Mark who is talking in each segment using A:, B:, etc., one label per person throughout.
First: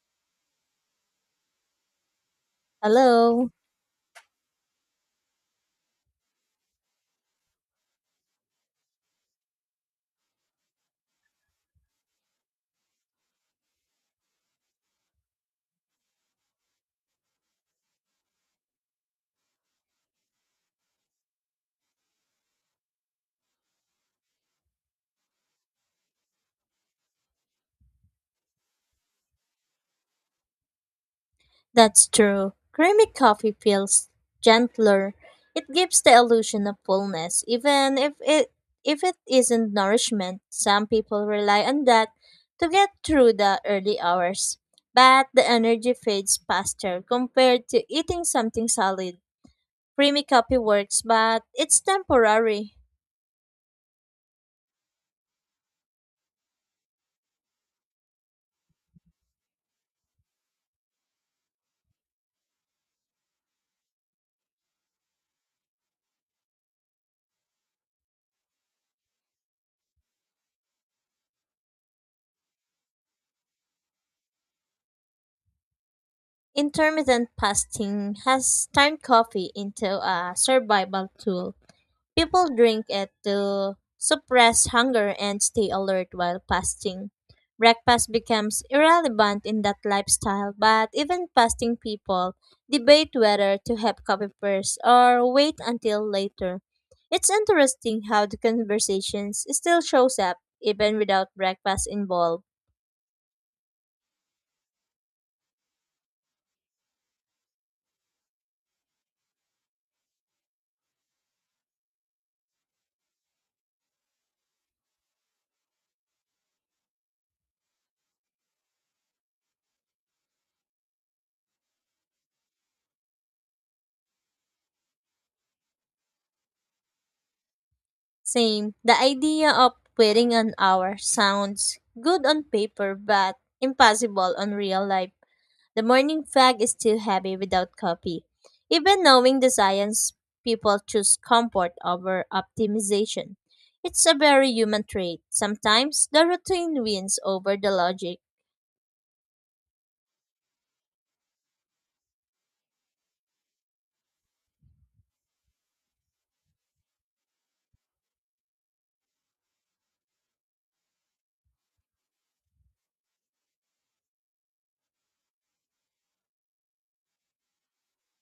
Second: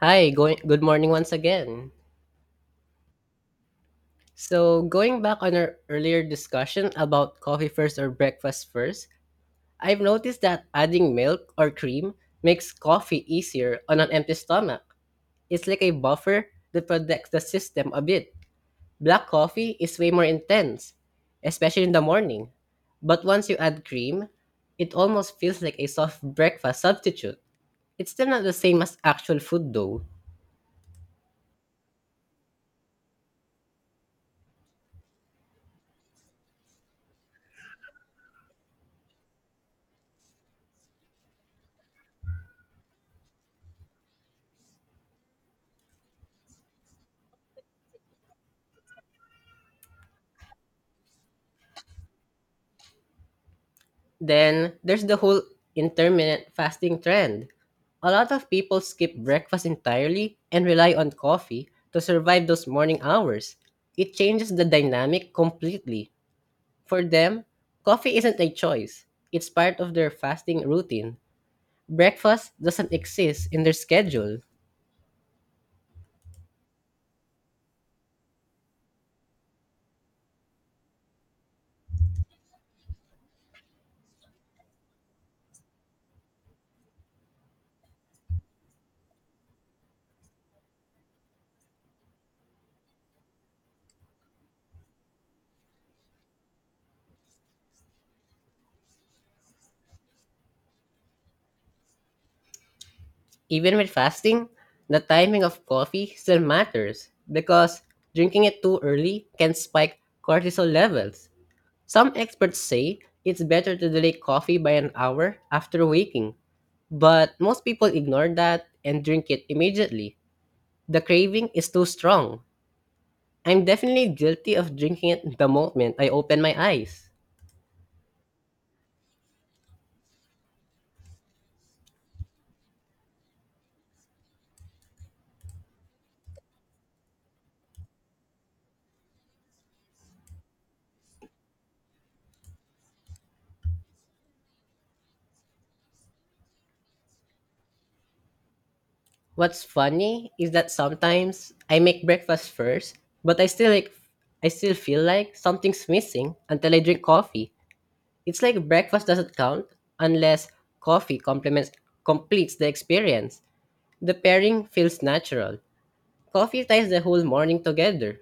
A: Hi, good morning once again.
B: Hello.
A: So, going back on our earlier discussion about coffee first or breakfast first, I've noticed that adding milk or cream makes coffee easier on an empty stomach. It's like a buffer that protects the system a bit. Black coffee is way more intense, especially in the morning. But once you add cream, it almost feels like a soft breakfast substitute. It's still not the same as actual food though.
B: That's true. Creamy coffee feels gentler. It gives the illusion of fullness, even if it isn't nourishment. Some people rely on that to get through the early hours. But the energy fades faster compared to eating something solid. Creamy coffee works, but it's temporary.
A: Then there's the whole intermittent fasting trend. A lot of people skip breakfast entirely and rely on coffee to survive those morning hours. It changes the dynamic completely. For them, coffee isn't a choice, it's part of their fasting routine. Breakfast doesn't exist in their schedule.
B: Intermittent fasting has turned coffee into a survival tool. People drink it to suppress hunger and stay alert while fasting. Breakfast becomes irrelevant in that lifestyle, but even fasting people debate whether to have coffee first or wait until later. It's interesting how the conversations still shows up even without breakfast involved.
A: Even with fasting, the timing of coffee still matters because drinking it too early can spike cortisol levels. Some experts say it's better to delay coffee by an hour after waking, but most people ignore that and drink it immediately. The craving is too strong. I'm definitely guilty of drinking it the moment I open my eyes.
B: Same, the idea of waiting an hour sounds good on paper but impossible on real life. The morning fog is too heavy without coffee. Even knowing the science, people choose comfort over optimization. It's a very human trait. Sometimes the routine wins over the logic.
A: What's funny is that sometimes I make breakfast first, but I still feel like something's missing until I drink coffee. It's like breakfast doesn't count unless coffee complements completes the experience. The pairing feels natural. Coffee ties the whole morning together.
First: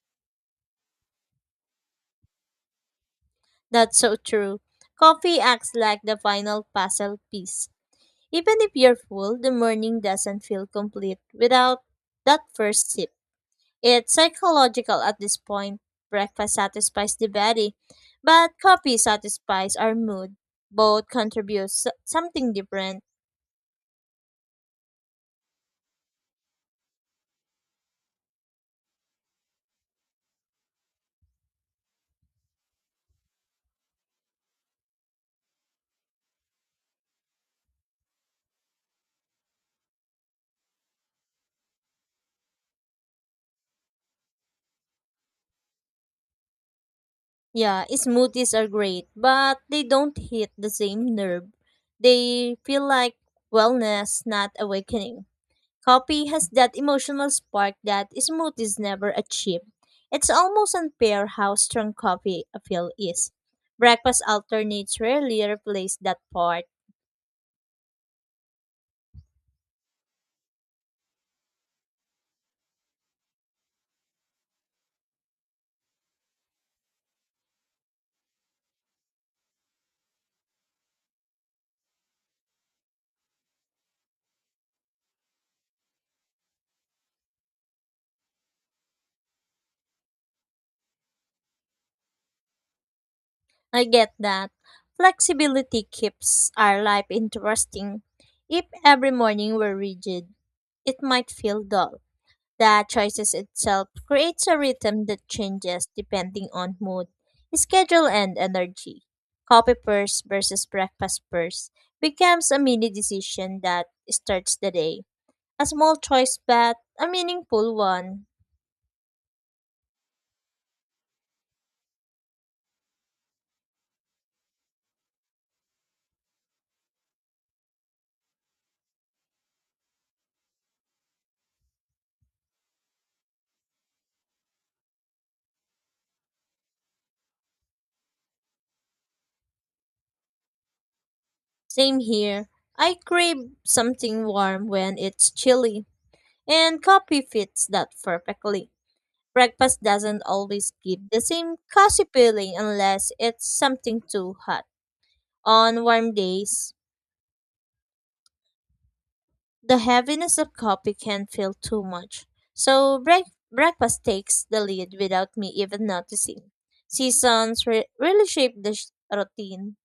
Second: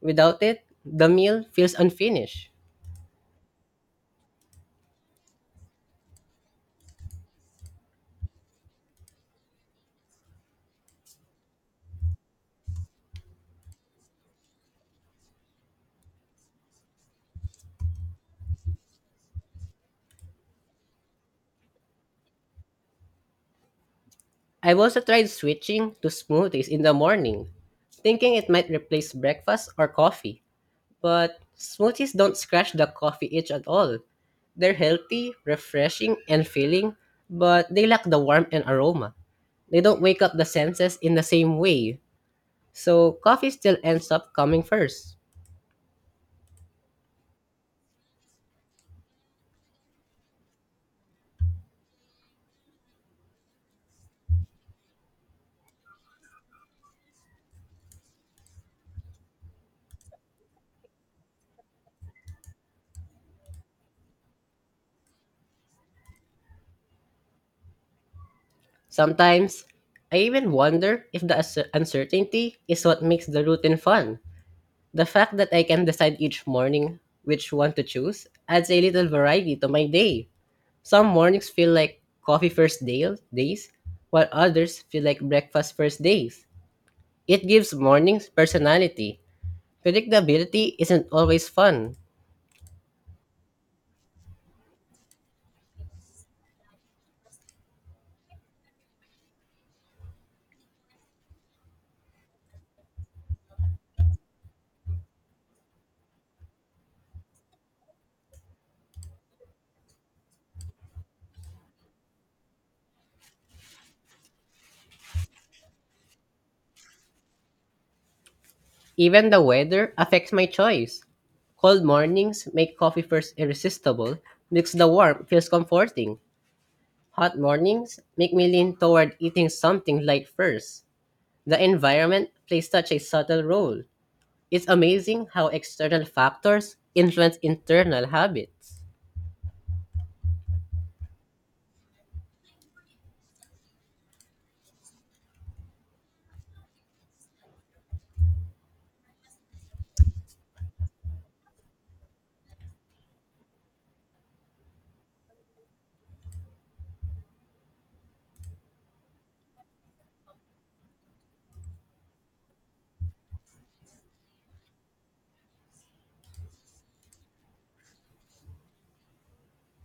A: Without it, the meal feels unfinished.
B: That's so true. Coffee acts like the final puzzle piece. Even if you're full, the morning doesn't feel complete without that first sip. It's psychological at this point. Breakfast satisfies the body, but coffee satisfies our mood. Both contribute something different.
A: I've also tried switching to smoothies in the morning, thinking it might replace breakfast or coffee. But smoothies don't scratch the coffee itch at all. They're healthy, refreshing, and filling, but they lack the warmth and aroma. They don't wake up the senses in the same way. So coffee still ends up coming first.
B: Yeah, smoothies are great, but they don't hit the same nerve. They feel like wellness, not awakening. Coffee has that emotional spark that smoothies never achieve. It's almost unfair how strong coffee appeal is. Breakfast alternates rarely replace that part.
A: Sometimes, I even wonder if the uncertainty is what makes the routine fun. The fact that I can decide each morning which one to choose adds a little variety to my day. Some mornings feel like coffee first days, while others feel like breakfast first days. It gives mornings personality. Predictability isn't always fun.
B: I get that. Flexibility keeps our life interesting. If every morning were rigid, it might feel dull. The choices itself creates a rhythm that changes depending on mood, schedule, and energy. Coffee first versus breakfast first becomes a mini decision that starts the day. A small choice, but a meaningful one.
A: Even the weather affects my choice. Cold mornings make coffee first irresistible because the warmth feels comforting. Hot mornings make me lean toward eating something light first. The environment plays such a subtle role. It's amazing how external factors influence internal habits.
B: Same here. I crave something warm when it's chilly, and coffee fits that perfectly. Breakfast doesn't always give the same cozy feeling unless it's something too hot. On warm days, the heaviness of coffee can feel too much. So breakfast takes the lead without me even noticing. Seasons really shape the routine.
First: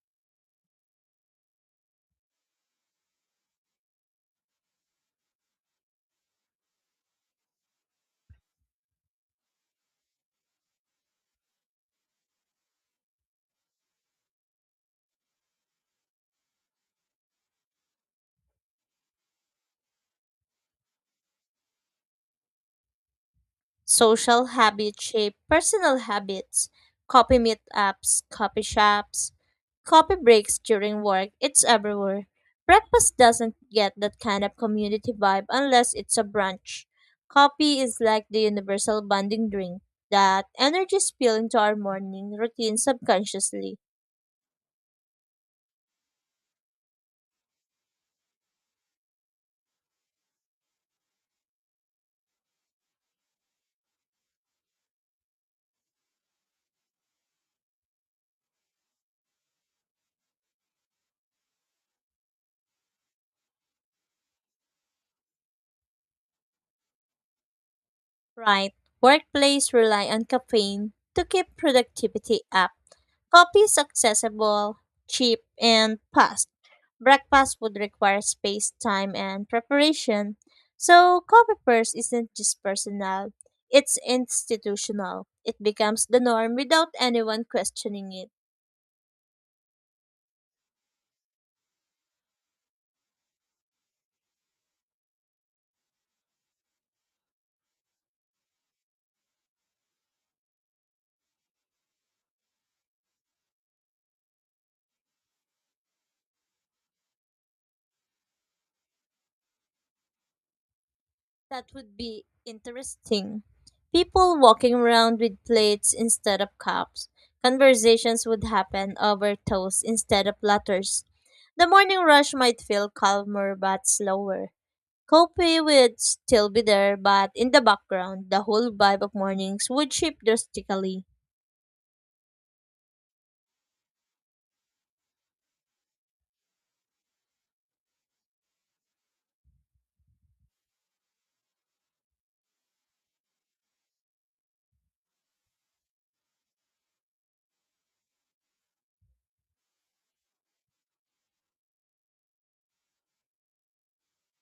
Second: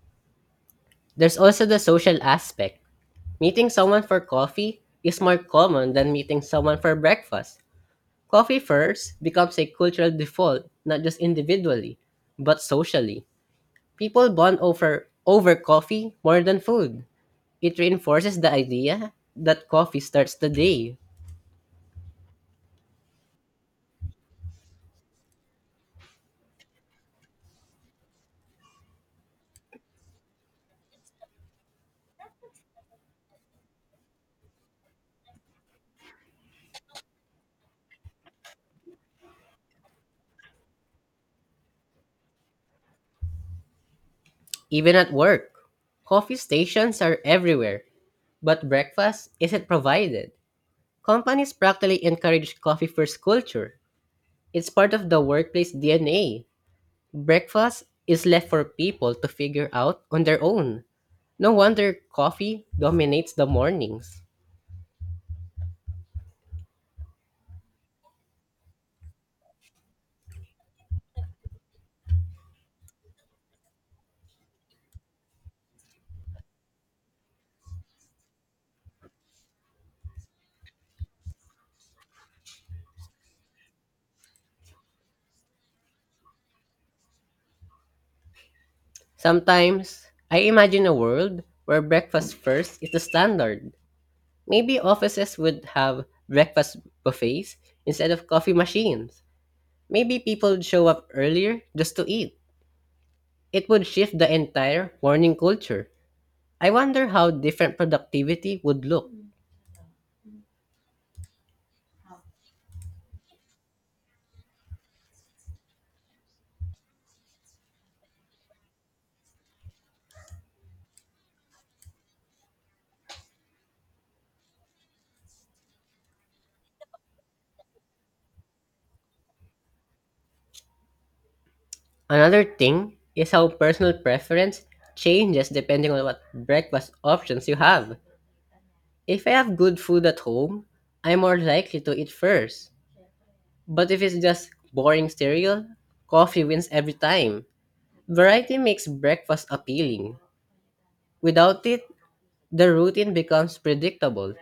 A: There's also the social aspect. Meeting someone for coffee is more common than meeting someone for breakfast. Coffee first becomes a cultural default, not just individually, but socially. People bond over coffee more than food. It reinforces the idea that coffee starts the day.
B: Social habits shape personal habits. Copy meetups, coffee shops, coffee breaks during work, it's everywhere. Breakfast doesn't get that kind of community vibe unless it's a brunch. Coffee is like the universal bonding drink that energy spill into our morning routine subconsciously.
A: Even at work, coffee stations are everywhere, but breakfast isn't provided. Companies practically encourage coffee first culture. It's part of the workplace DNA. Breakfast is left for people to figure out on their own. No wonder coffee dominates the mornings.
B: Right. Workplace rely on caffeine to keep productivity up. Coffee is accessible, cheap, and fast. Breakfast would require space, time, and preparation. So, coffee first isn't just personal, it's institutional. It becomes the norm without anyone questioning it.
A: Sometimes, I imagine a world where breakfast first is the standard. Maybe offices would have breakfast buffets instead of coffee machines. Maybe people would show up earlier just to eat. It would shift the entire morning culture. I wonder how different productivity would look.
B: That would be interesting. People walking around with plates instead of cups. Conversations would happen over toast instead of platters. The morning rush might feel calmer but slower. Coffee would still be there, but in the background, the whole vibe of mornings would shift drastically.
A: Another thing is how personal preference changes depending on what breakfast options you have. If I have good food at home, I'm more likely to eat first. But if it's just boring cereal, coffee wins every time. Variety makes breakfast appealing. Without it, the routine becomes predictable.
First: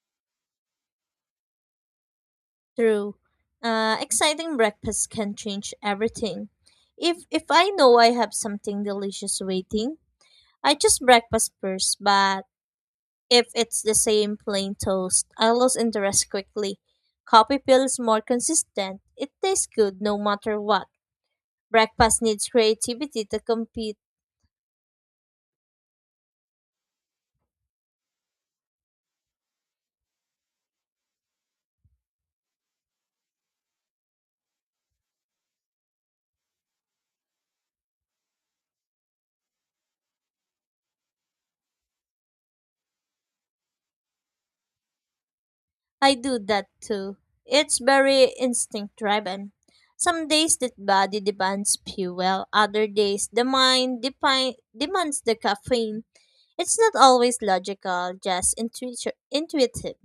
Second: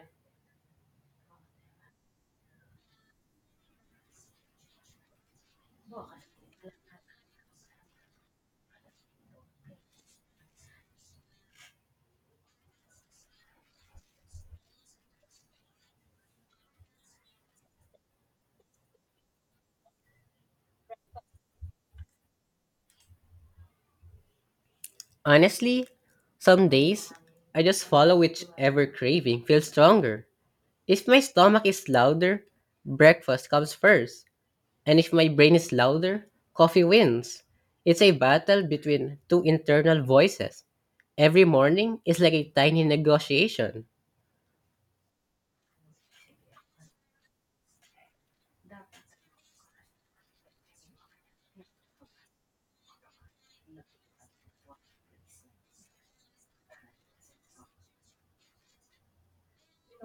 B: True. Exciting breakfast can change everything. If I know I have something delicious waiting, I choose breakfast first, but if it's the same plain toast, I lose interest quickly. Coffee feels more consistent. It tastes good no matter what. Breakfast needs creativity to compete.
A: Honestly, some days I just follow whichever craving feels stronger. If my stomach is louder, breakfast comes first. And if my brain is louder, coffee wins. It's a battle between two internal voices. Every morning is like a tiny negotiation.
B: I do that too. It's very instinct driven. Some days the body demands fuel, other days the mind demands the caffeine. It's not always logical, just intuitive.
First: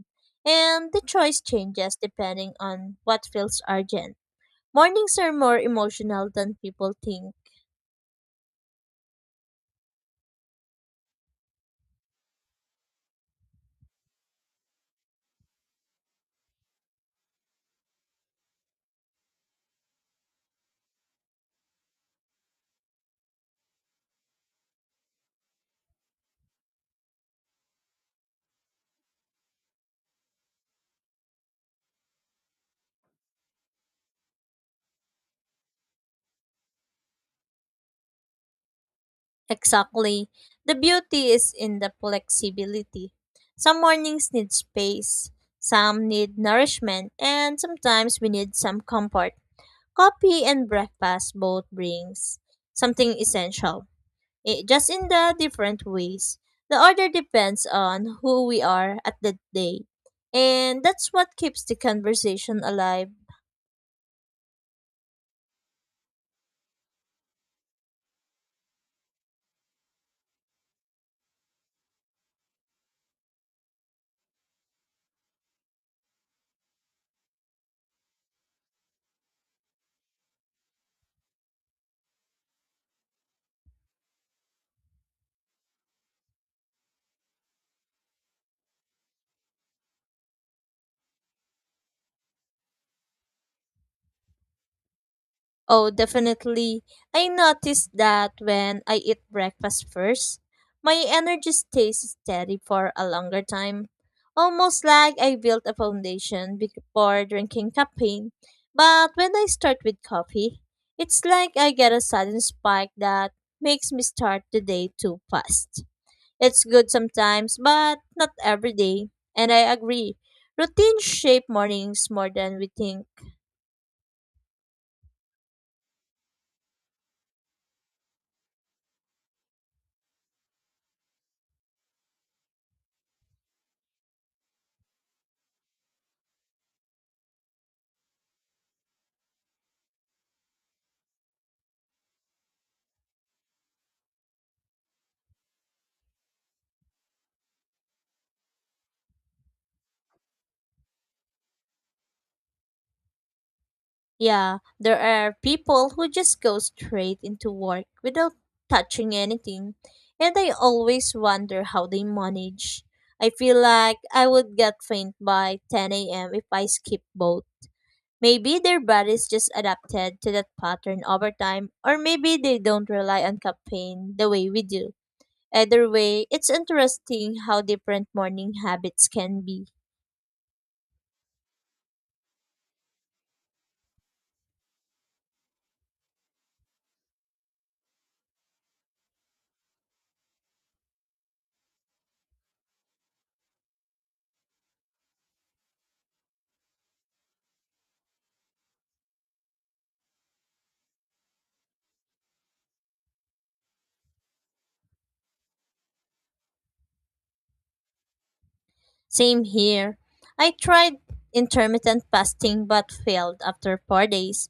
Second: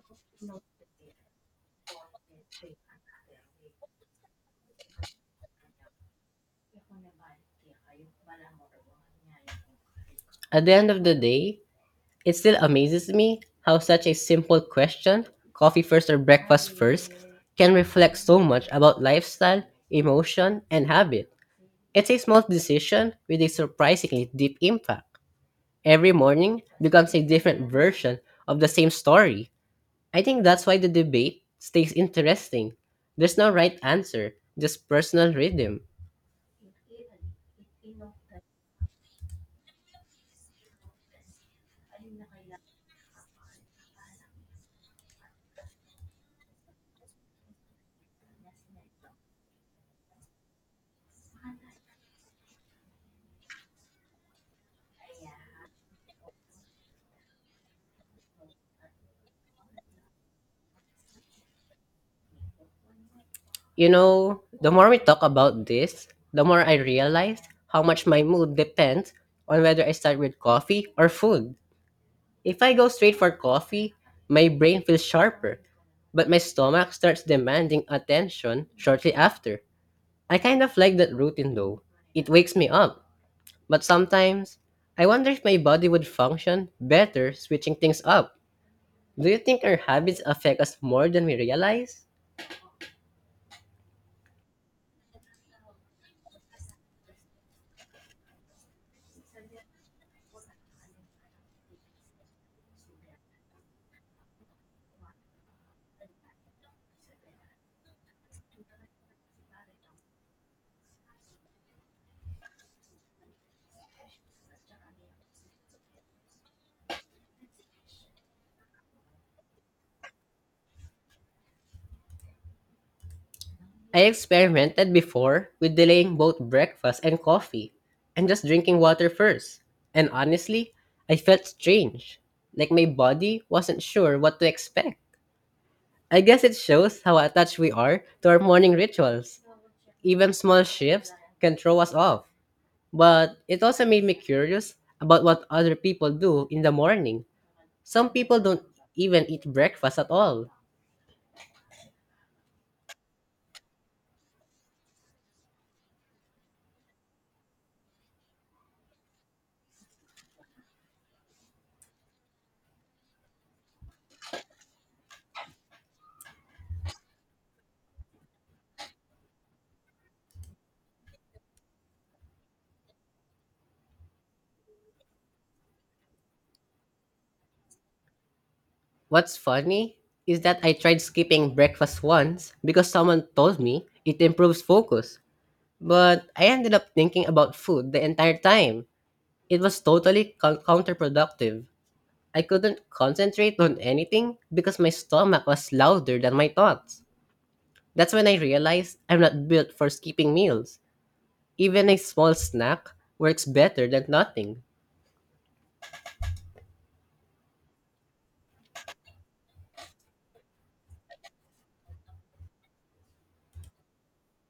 B: And the choice changes depending on what feels urgent. Mornings are more emotional than people think.
A: At the end of the day, it still amazes me how such a simple question, coffee first or breakfast first, can reflect so much about lifestyle, emotion, and habit. It's a small decision with a surprisingly deep impact. Every morning becomes a different version of the same story. I think that's why the debate stays interesting. There's no right answer, just personal rhythm.
B: Exactly. The beauty is in the flexibility. Some mornings need space, some need nourishment, and sometimes we need some comfort. Coffee and breakfast both brings something essential, just in the different ways. The order depends on who we are at that day. And that's what keeps the conversation alive.
A: You know, the more we talk about this, the more I realize how much my mood depends on whether I start with coffee or food. If I go straight for coffee, my brain feels sharper, but my stomach starts demanding attention shortly after. I kind of like that routine though. It wakes me up. But sometimes, I wonder if my body would function better switching things up. Do you think our habits affect us more than we realize?
B: Oh, definitely. I noticed that when I eat breakfast first, my energy stays steady for a longer time. Almost like I built a foundation before drinking caffeine. But when I start with coffee, it's like I get a sudden spike that makes me start the day too fast. It's good sometimes, but not every day. And I agree. Routines shape mornings more than we think.
A: I experimented before with delaying both breakfast and coffee and just drinking water first. And honestly, I felt strange. Like my body wasn't sure what to expect. I guess it shows how attached we are to our morning rituals. Even small shifts can throw us off. But it also made me curious about what other people do in the morning. Some people don't even eat breakfast at all.
B: Yeah, there are people who just go straight into work without touching anything, and I always wonder how they manage. I feel like I would get faint by 10 a.m. if I skip both. Maybe their bodies just adapted to that pattern over time, or maybe they don't rely on caffeine the way we do. Either way, it's interesting how different morning habits
A: What's
B: can be.
A: funny is that I tried skipping breakfast once because someone told me it improves focus. But I ended up thinking about food the entire time. It was totally counterproductive. I couldn't concentrate on anything because my stomach was louder than my thoughts. That's when I realized I'm not built for skipping meals. Even a small snack works better than nothing.
B: Same here. I tried intermittent fasting but failed after 4 days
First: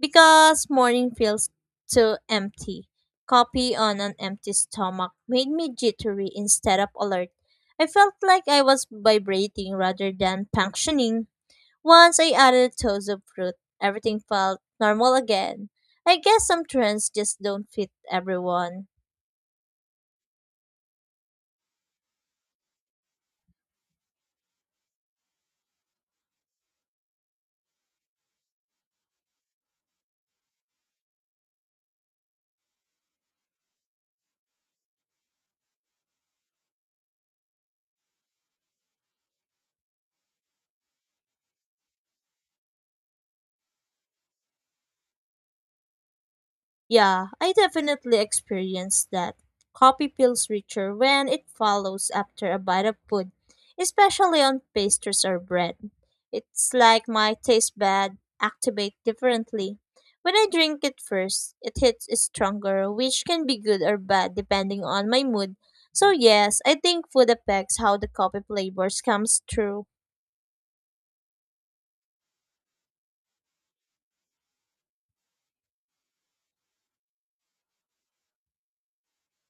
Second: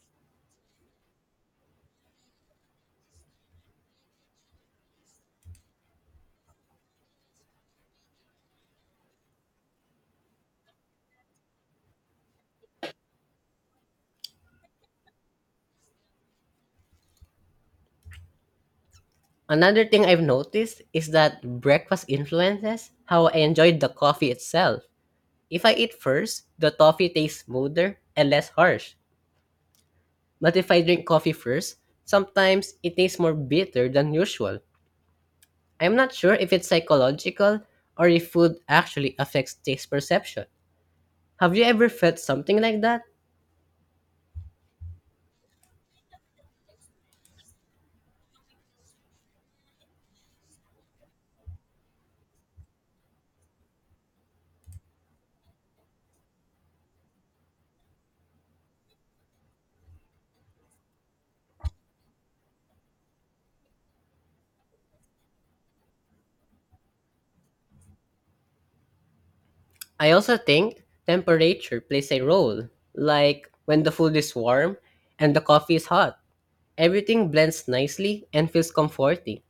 B: because morning feels too empty. Coffee on an empty stomach made me jittery instead of alert. I felt like I was vibrating rather than functioning. Once I added a toast of fruit, everything felt normal again. I guess some trends just don't fit everyone.
A: Another thing I've noticed is that breakfast influences how I enjoy the coffee itself. If I eat first, the coffee tastes smoother and less harsh. But if I drink coffee first, sometimes it tastes more bitter than usual. I'm not sure if it's psychological or if food actually affects taste perception. Have you ever felt something like that?
B: Yeah, I definitely experienced that. Coffee feels richer when it follows after a bite of food, especially on pastries or bread. It's like my taste bud activate differently. When I drink it first, it hits stronger, which can be good or bad depending on my mood. So yes, I think food affects how the coffee flavors comes through.
A: I also think temperature plays a role. Like when the food is warm and the coffee is hot, everything blends nicely and feels comforting.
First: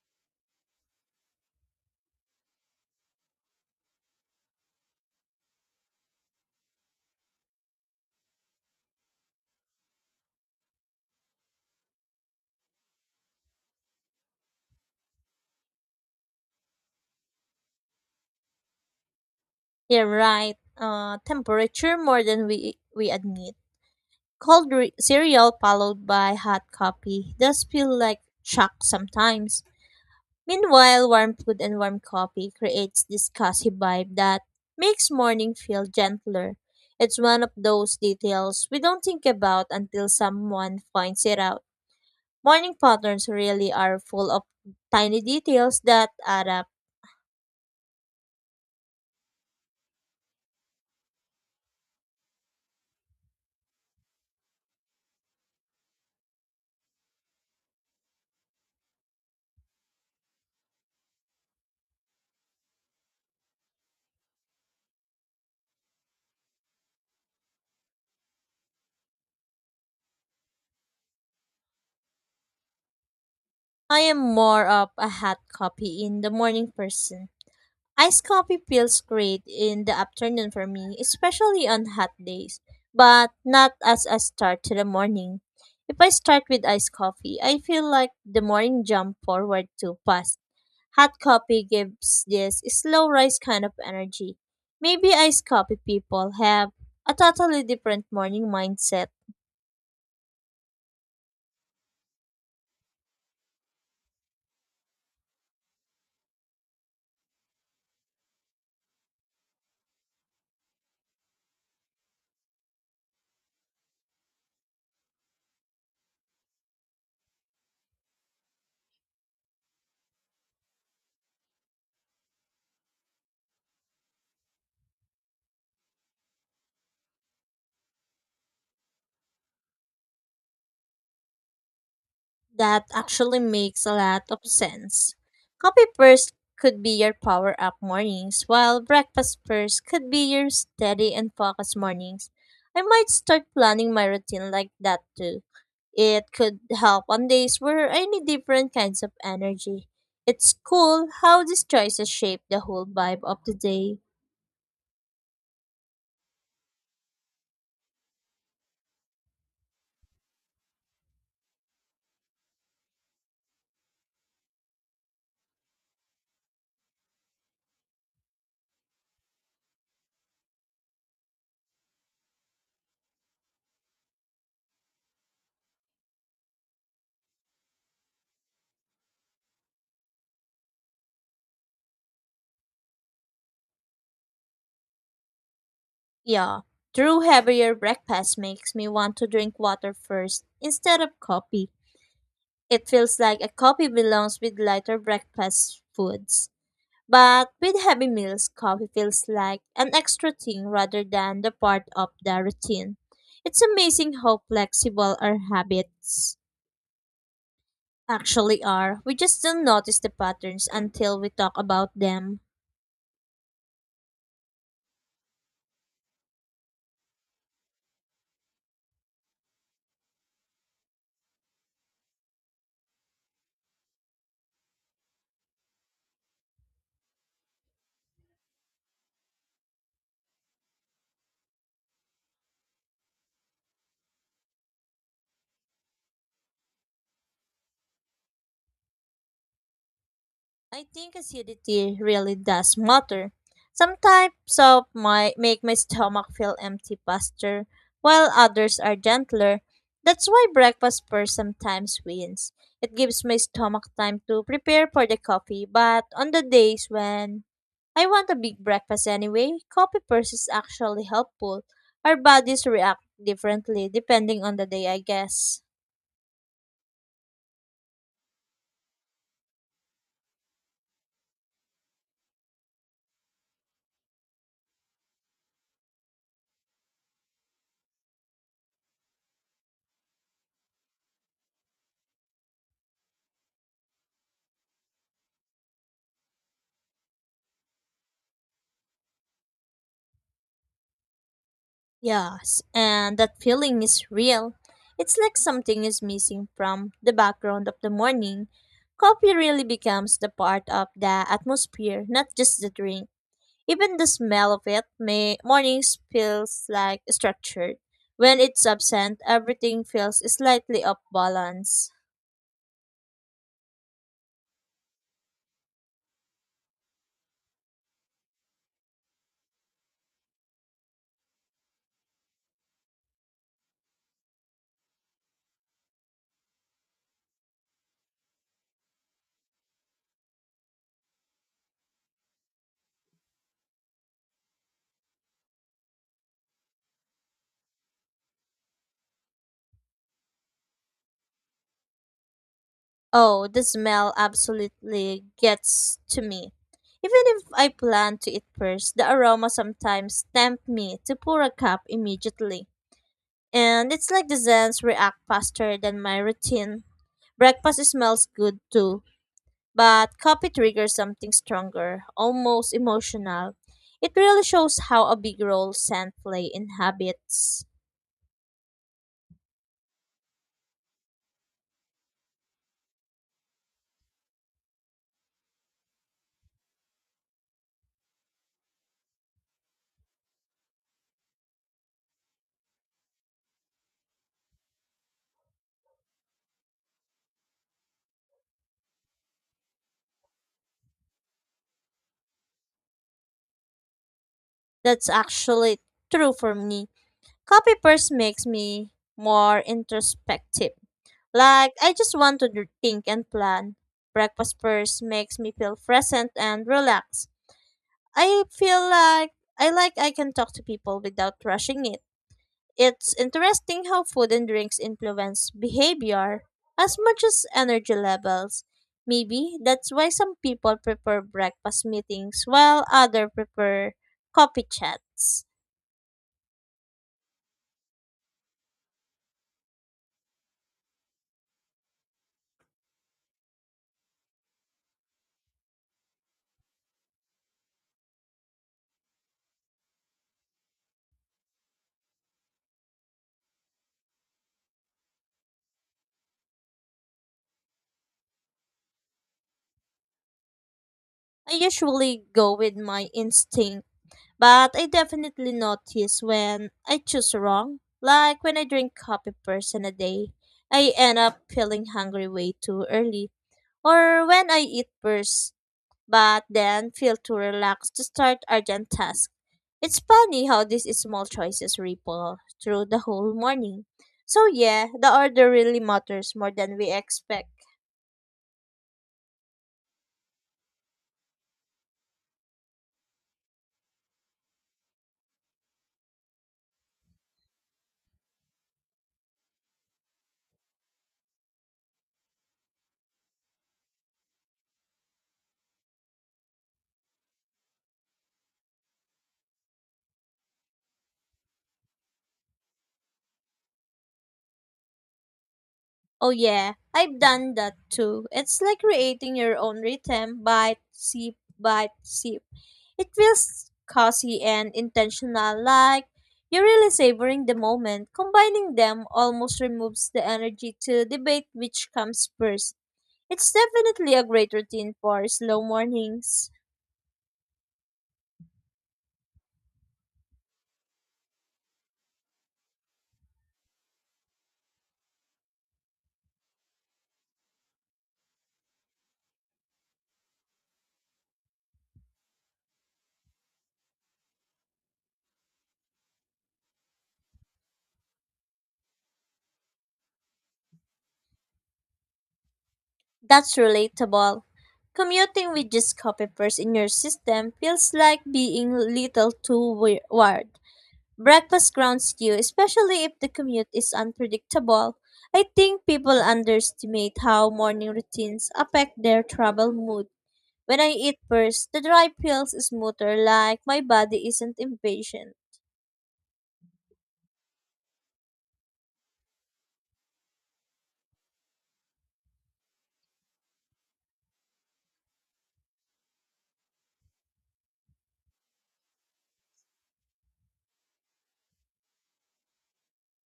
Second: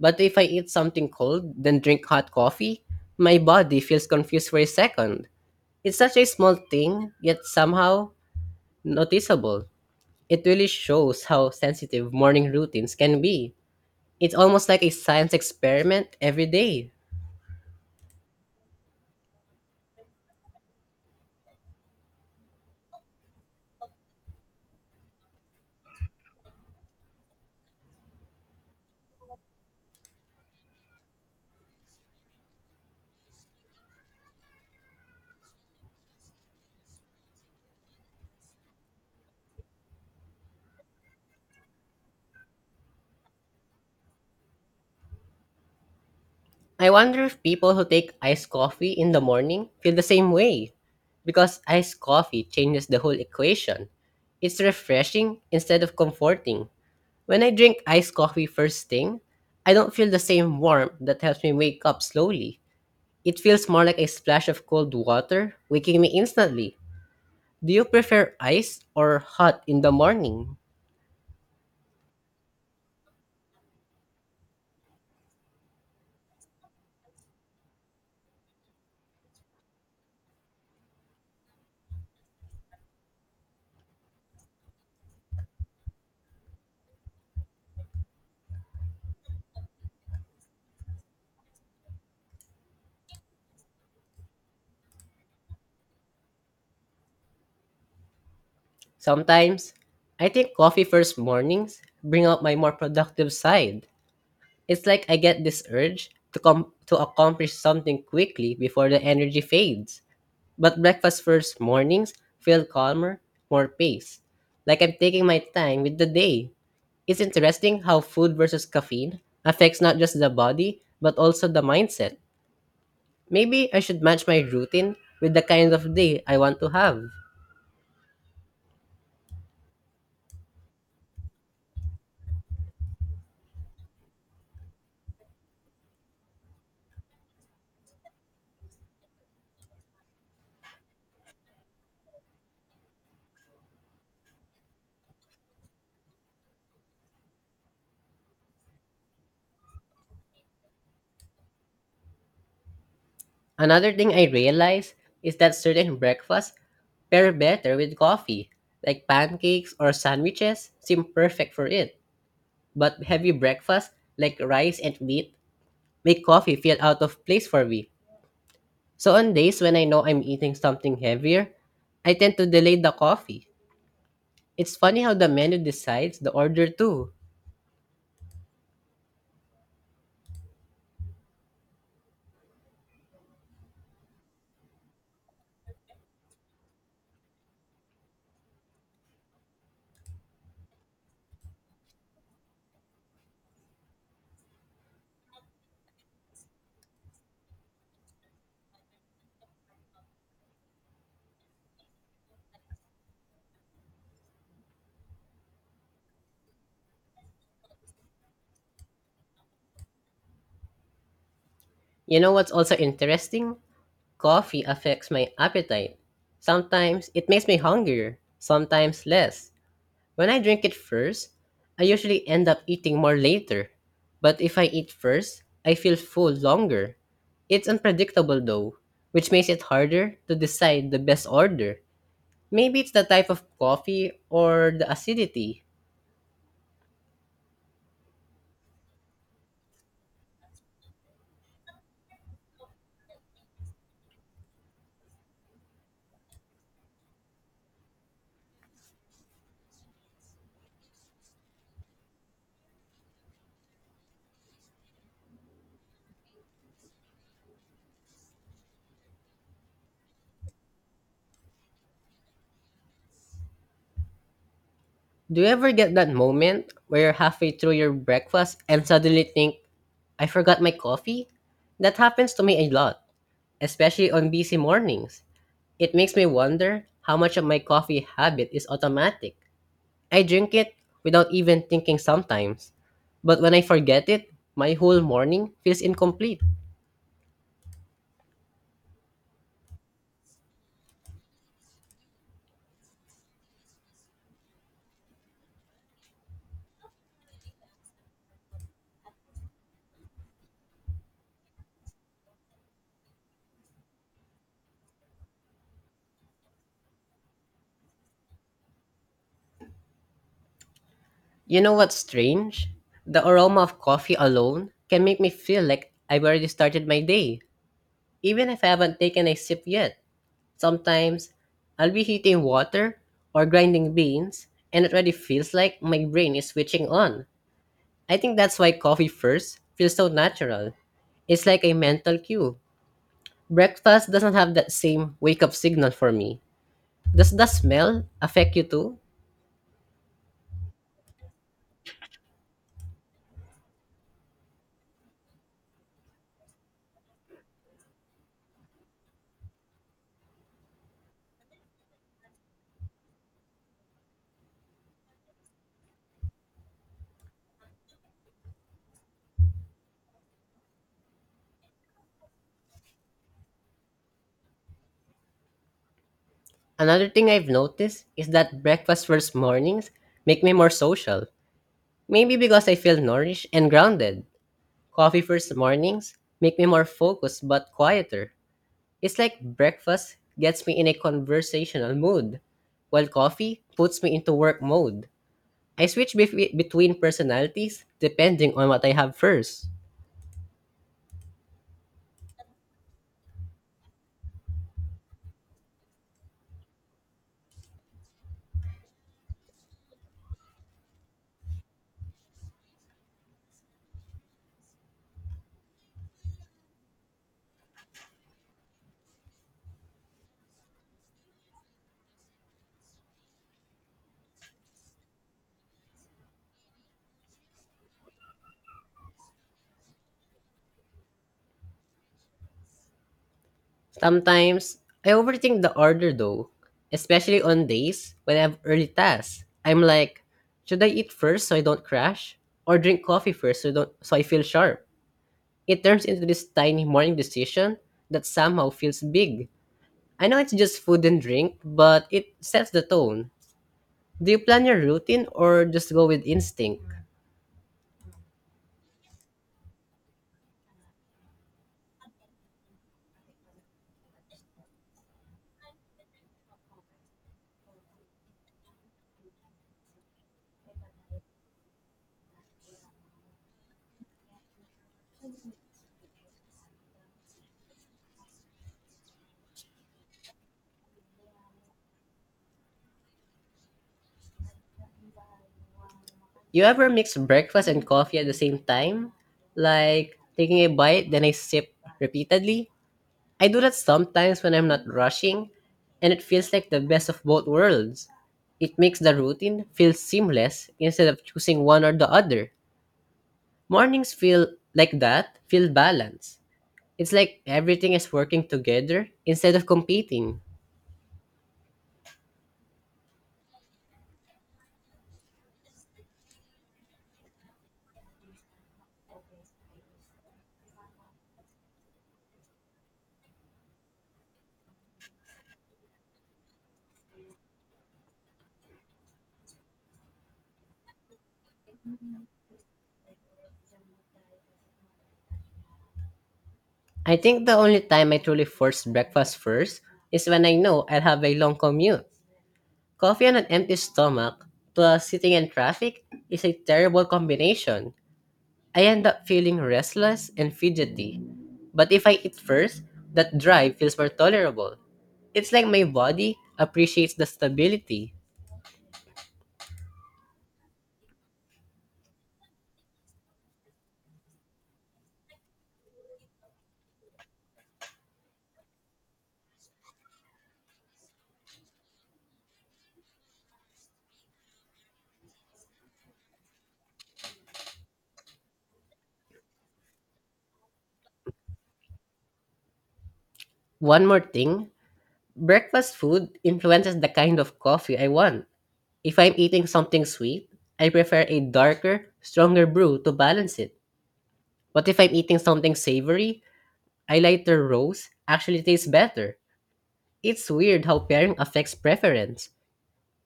A: But if I eat something cold, then drink hot coffee, my body feels confused for a second. It's such a small thing, yet somehow noticeable. It really shows how sensitive morning routines can be. It's almost like a science experiment every day.
B: Yeah, right. Temperature more than we admit. Cold cereal followed by hot coffee does feel like shock sometimes. Meanwhile, warm food and warm coffee creates this cozy vibe that makes morning feel gentler. It's one of those details we don't think about until someone points it out. Morning patterns really are full of tiny details that add up.
A: I wonder if people who take iced coffee in the morning feel the same way. Because iced coffee changes the whole equation. It's refreshing instead of comforting. When I drink iced coffee first thing, I don't feel the same warmth that helps me wake up slowly. It feels more like a splash of cold water, waking me instantly. Do you prefer ice or hot in the morning?
B: I am more of a hot coffee in the morning person. Iced coffee feels great in the afternoon for me, especially on hot days, but not as a start to the morning. If I start with iced coffee, I feel like the morning jump forward too fast. Hot coffee gives this slow rise kind of energy. Maybe iced coffee people have a totally different morning mindset.
A: Sometimes, I think coffee first mornings bring out my more productive side. It's like I get this urge to accomplish something quickly before the energy fades. But breakfast first mornings feel calmer, more paced. Like I'm taking my time with the day. It's interesting how food versus caffeine affects not just the body but also the mindset. Maybe I should match my routine with the kind of day I want to have.
B: That actually makes a lot of sense. Coffee first could be your power up mornings, while breakfast first could be your steady and focused mornings. I might start planning my routine like that too. It could help on days where I need different kinds of energy. It's cool how these choices shape the whole vibe of the
A: Another
B: day.
A: thing I realize is that certain breakfasts pair better with coffee, like pancakes or sandwiches seem perfect for it. But heavy breakfast, like rice and meat, make coffee feel out of place for me. So on days when I know I'm eating something heavier, I tend to delay the coffee. It's funny how the menu decides the order too.
B: Yeah, true heavier breakfast makes me want to drink water first instead of coffee. It feels like a coffee belongs with lighter breakfast foods. But with heavy meals, coffee feels like an extra thing rather than the part of the routine. It's amazing how flexible our habits actually are. We just don't notice the patterns until we talk about
A: You know
B: them.
A: what's also interesting? Coffee affects my appetite. Sometimes it makes me hungrier, sometimes less. When I drink it first, I usually end up eating more later. But if I eat first, I feel full longer. It's unpredictable though, which makes it harder to decide the best order. Maybe it's the type of coffee or the acidity.
B: I think acidity really does matter. Some types of my make my stomach feel empty faster, while others are gentler. That's why breakfast first sometimes wins. It gives my stomach time to prepare for the coffee, but on the days when I want a big breakfast anyway, coffee first is actually helpful. Our bodies react differently depending on the day, I
A: Do you
B: guess.
A: ever get that moment where you're halfway through your breakfast and suddenly think, I forgot my coffee? That happens to me a lot, especially on busy mornings. It makes me wonder how much of my coffee habit is automatic. I drink it without even thinking sometimes, but when I forget it, my whole morning feels incomplete.
B: Yes, and that feeling is real. It's like something is missing from the background of the morning. Coffee really becomes the part of the atmosphere, not just the drink. Even the smell of it, mornings feels like structured. When it's absent, everything feels slightly off
A: You know
B: balance.
A: what's strange? The aroma of coffee alone can make me feel like I've already started my day, even if I haven't taken a sip yet. Sometimes I'll be heating water or grinding beans, and it already feels like my brain is switching on. I think that's why coffee first feels so natural. It's like a mental cue. Breakfast doesn't have that same wake up signal for me. Does the smell affect you too?
B: Oh, the smell absolutely gets to me. Even if I plan to eat first, the aroma sometimes tempt me to pour a cup immediately. And it's like the Zens react faster than my routine. Breakfast smells good too, but coffee triggers something stronger, almost emotional. It really shows how a big role scent play in
A: Another thing I've
B: habits.
A: noticed is that breakfast first mornings make me more social. Maybe because I feel nourished and grounded. Coffee first mornings make me more focused but quieter. It's like breakfast gets me in a conversational mood, while coffee puts me into work mode. I switch between personalities depending on what I have first.
B: That's actually true for me. Coffee first makes me more introspective. Like, I just want to think and plan. Breakfast first makes me feel present and relaxed. I feel like I can talk to people without rushing it. It's interesting how food and drinks influence behavior as much as energy levels. Maybe that's why some people prefer breakfast meetings while others prefer coffee
A: Sometimes I
B: chats.
A: overthink the order though, especially on days when I have early tasks. I'm like, should I eat first so I don't crash, or drink coffee first so don't so I feel sharp? It turns into this tiny morning decision that somehow feels big. I know it's just food and drink, but it sets the tone. Do you plan your routine or just go with instinct?
B: I usually go with my instinct, but I definitely notice when I choose wrong. Like when I drink coffee person a day, I end up feeling hungry way too early or when I eat first, but then feel too relaxed to start urgent tasks. It's funny how these small choices ripple through the whole morning. So yeah, the order really matters more
A: You
B: than
A: ever
B: we
A: mix
B: expect.
A: breakfast and coffee at the same time? Like taking a bite, then I sip repeatedly? I do that sometimes when I'm not rushing, and it feels like the best of both worlds. It makes the routine feel seamless instead of choosing one or the other. Mornings feel like that, feel balanced. It's like everything is working together instead of competing.
B: Oh yeah, I've done that too. It's like creating your own rhythm bite, sip, bite, sip. It feels cozy and intentional, like you're really savoring the moment. Combining them almost removes the energy to debate which comes first. It's definitely a great routine for slow mornings.
A: I think the only time I truly force breakfast first is when I know I'll have a long commute. Coffee on an empty stomach plus sitting in traffic is a terrible combination. I end up feeling restless and fidgety. But if I eat first, that drive feels more tolerable. It's like my body appreciates the stability.
B: That's relatable. Commuting with just coffee first in your system feels like being little too wired. Breakfast grounds you, especially if the commute is unpredictable. I think people underestimate how morning routines affect their travel mood. When I eat first, the drive feels smoother, like my
A: One more
B: body isn't
A: thing,
B: impatient.
A: breakfast food influences the kind of coffee I want. If I'm eating something sweet, I prefer a darker, stronger brew to balance it. But if I'm eating something savory, a lighter roast actually tastes better. It's weird how pairing affects preference.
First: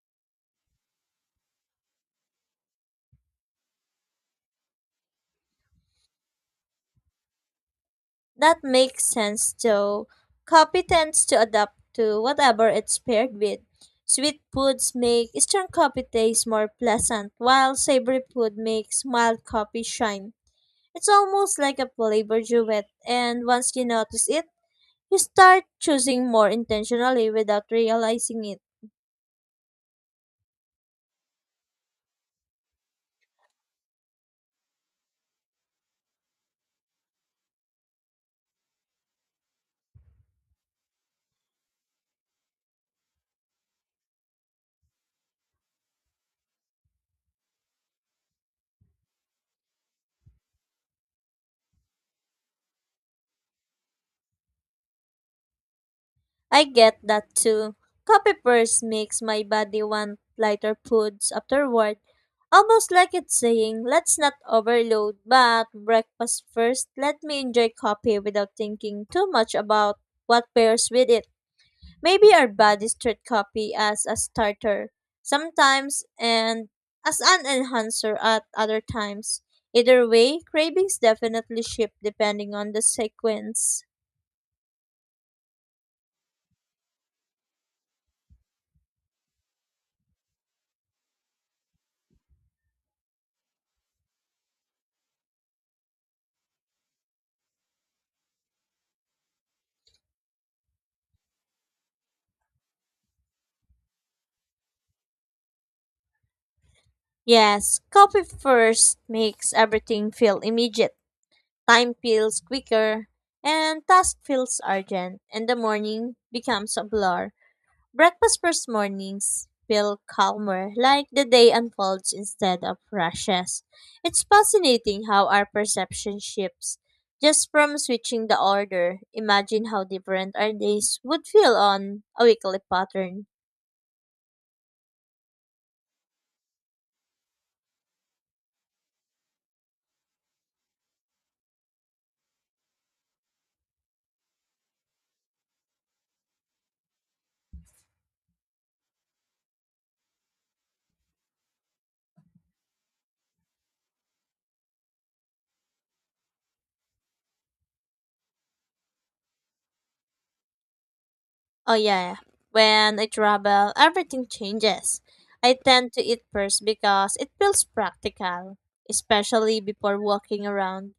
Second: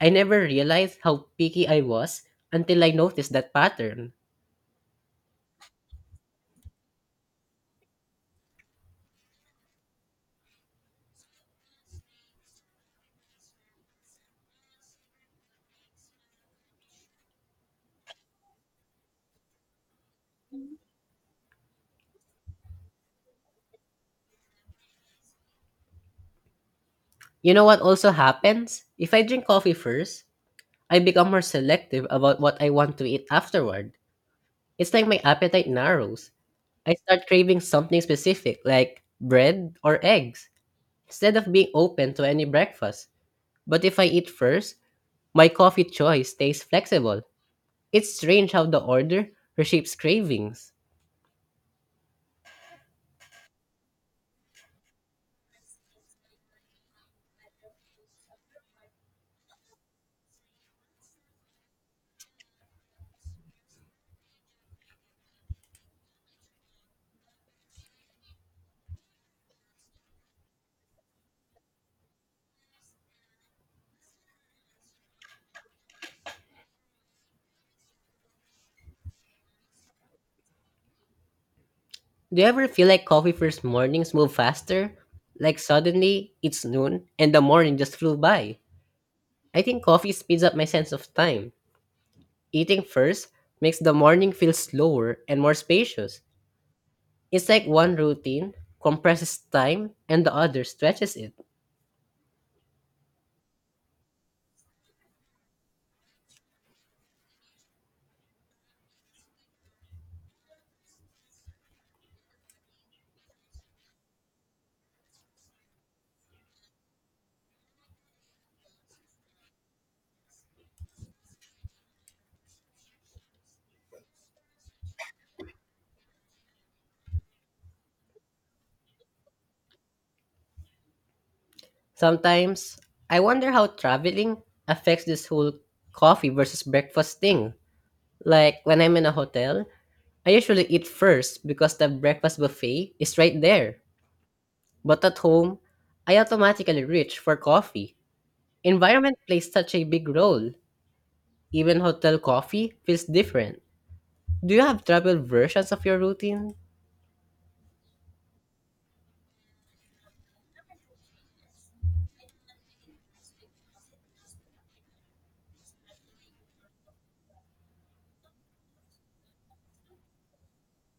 A: I never realized how picky I was until I noticed that pattern.
B: That makes sense though. Coffee tends to adapt to whatever it's paired with. Sweet foods make strong coffee taste more pleasant, while savory food makes mild coffee shine. It's almost like a flavor duet, and once you notice it, you start choosing more intentionally
A: You know
B: without
A: what also
B: realizing it.
A: happens? If I drink coffee first, I become more selective about what I want to eat afterward. It's like my appetite narrows. I start craving something specific, like bread or eggs, instead of being open to any breakfast. But if I eat first, my coffee choice stays flexible. It's strange how the order reshapes cravings.
B: I get that too. Coffee first makes my body want lighter foods afterward, almost like it's saying, let's not overload, but breakfast first. Let me enjoy coffee without thinking too much about what pairs with it. Maybe our bodies treat coffee as a starter sometimes and as an enhancer at other times. Either way, cravings definitely shift
A: Do you
B: depending
A: ever
B: on the
A: feel like coffee first
B: sequence.
A: mornings move faster? Like suddenly it's noon and the morning just flew by. I think coffee speeds up my sense of time. Eating first makes the morning feel slower and more spacious. It's like one routine compresses time and the other stretches it.
B: Yes, coffee first makes everything feel immediate. Time feels quicker, and task feels urgent, and the morning becomes a blur. Breakfast first mornings feel calmer, like the day unfolds instead of rushes. It's fascinating how our perception shifts. Just from switching the order, imagine how different our days would feel on a weekly
A: Sometimes I
B: pattern.
A: wonder how traveling affects this whole coffee versus breakfast thing. Like when I'm in a hotel, I usually eat first because the breakfast buffet is right there. But at home, I automatically reach for coffee. Environment plays such a big role. Even hotel coffee feels different. Do you have travel versions of your routine?
B: Oh yeah, when I travel, everything changes. I tend to eat first because it feels practical, especially before walking around.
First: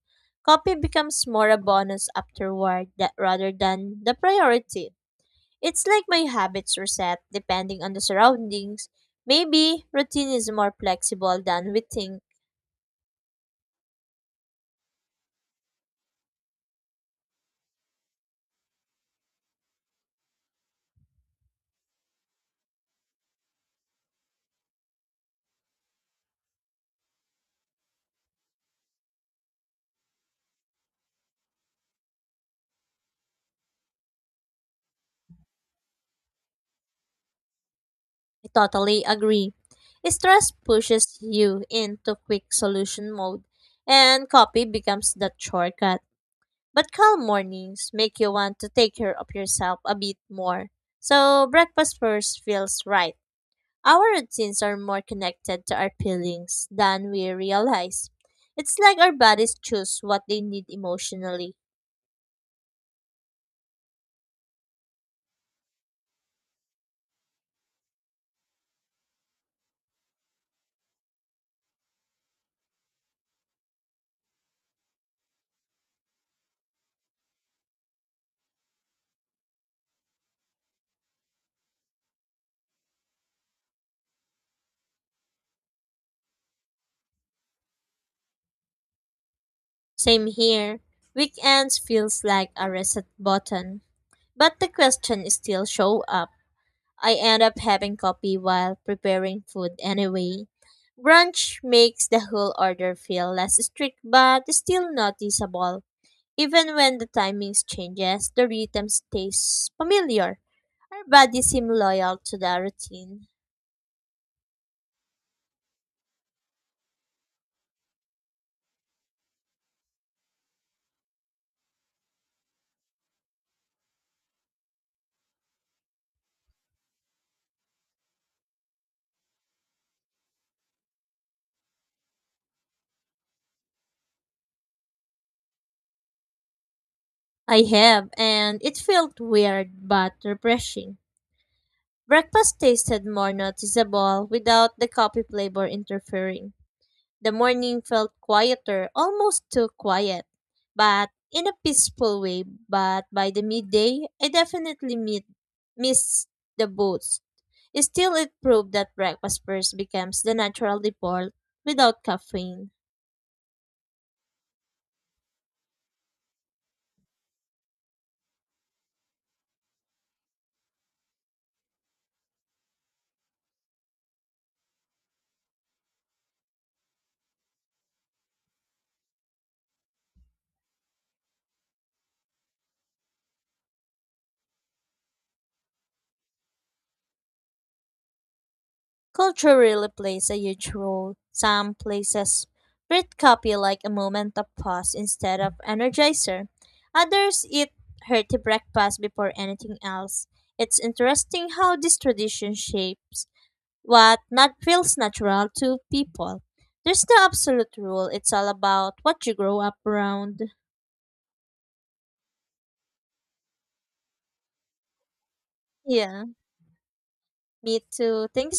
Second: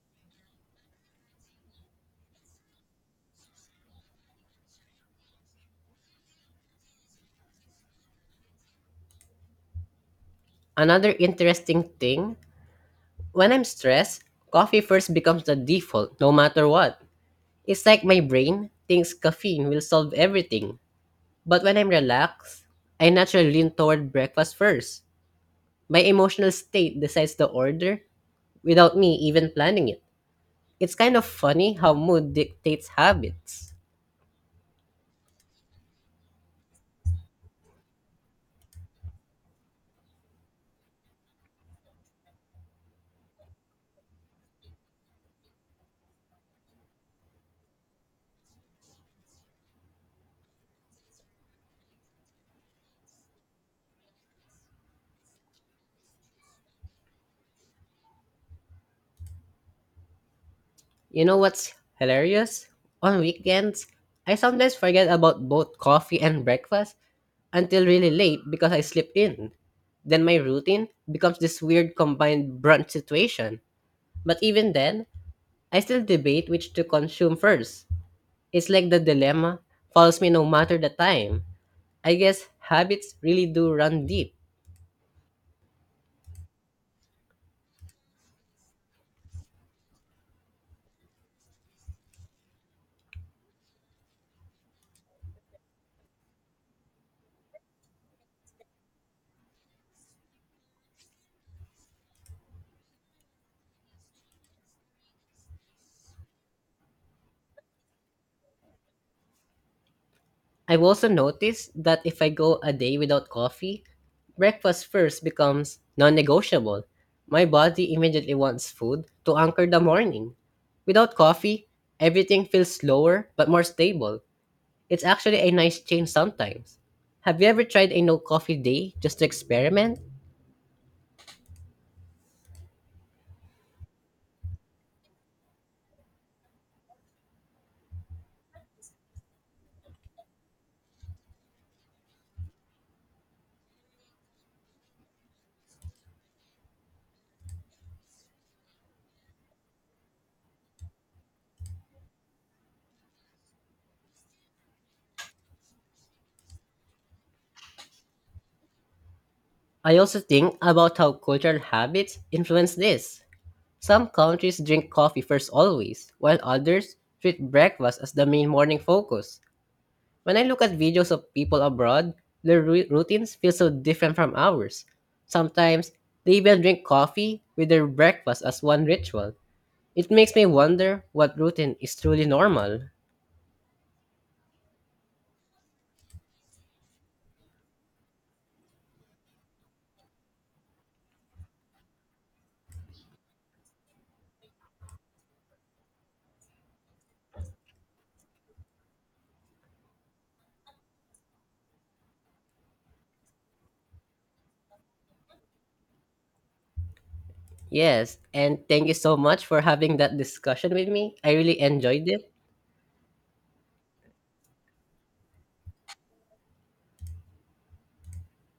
B: Coffee becomes more a bonus afterward that rather than the priority. It's like my habits reset depending on the surroundings. Maybe routine is more
A: Another
B: flexible than we
A: interesting
B: think.
A: thing, when I'm stressed, coffee first becomes the default no matter what. It's like my brain thinks caffeine will solve everything. But when I'm relaxed, I naturally lean toward breakfast first. My emotional state decides the order without me even planning it. It's kind of funny how mood dictates habits.
B: I totally agree. Stress pushes you into quick solution mode, and coffee becomes that shortcut. But calm mornings make you want to take care of yourself a bit more. So breakfast first feels right. Our routines are more connected to our feelings than we realize. It's like our bodies choose what they need
A: You know
B: emotionally.
A: what's hilarious? On weekends, I sometimes forget about both coffee and breakfast until really late because I slip in. Then my routine becomes this weird combined brunch situation. But even then, I still debate which to consume first. It's like the dilemma follows me no matter the time. I guess habits really do run deep.
B: Same here. Weekends feels like a reset button. But the question is still show up. I end up having coffee while preparing food anyway. Brunch makes the whole order feel less strict but still noticeable. Even when the timings changes, the rhythm stays familiar.
A: I've
B: Our
A: also
B: bodies seem
A: noticed that
B: loyal
A: if I
B: to
A: go
B: the
A: a day
B: routine.
A: without coffee, breakfast first becomes non negotiable. My body immediately wants food to anchor the morning. Without coffee, everything feels slower but more stable. It's actually a nice change sometimes. Have you ever tried a no coffee day just to experiment?
B: I have, and it felt weird but refreshing. Breakfast tasted more noticeable without the coffee flavor interfering. The morning felt quieter, almost too quiet, but in a peaceful way. But by the midday, I definitely missed the boots. Still, it proved that breakfast first
A: I also
B: becomes the
A: think
B: natural
A: about how
B: default
A: cultural
B: without
A: habits
B: caffeine.
A: influence this. Some countries drink coffee first always, while others treat breakfast as the main morning focus. When I look at videos of people abroad, their routines feel so different from ours. Sometimes, they even drink coffee with their breakfast as one ritual. It makes me wonder what routine is truly normal.
B: Culture really plays a huge role. Some places breed coffee like a moment of pause instead of energizer. Others eat hearty breakfast before anything else. It's interesting how this tradition shapes what not feels natural to people. There's no absolute rule.
A: Yes,
B: It's all
A: and thank you
B: about
A: so
B: what you
A: much for
B: grow up
A: having that
B: around.
A: discussion with me. I really enjoyed it.
B: Yeah, me too. Thank you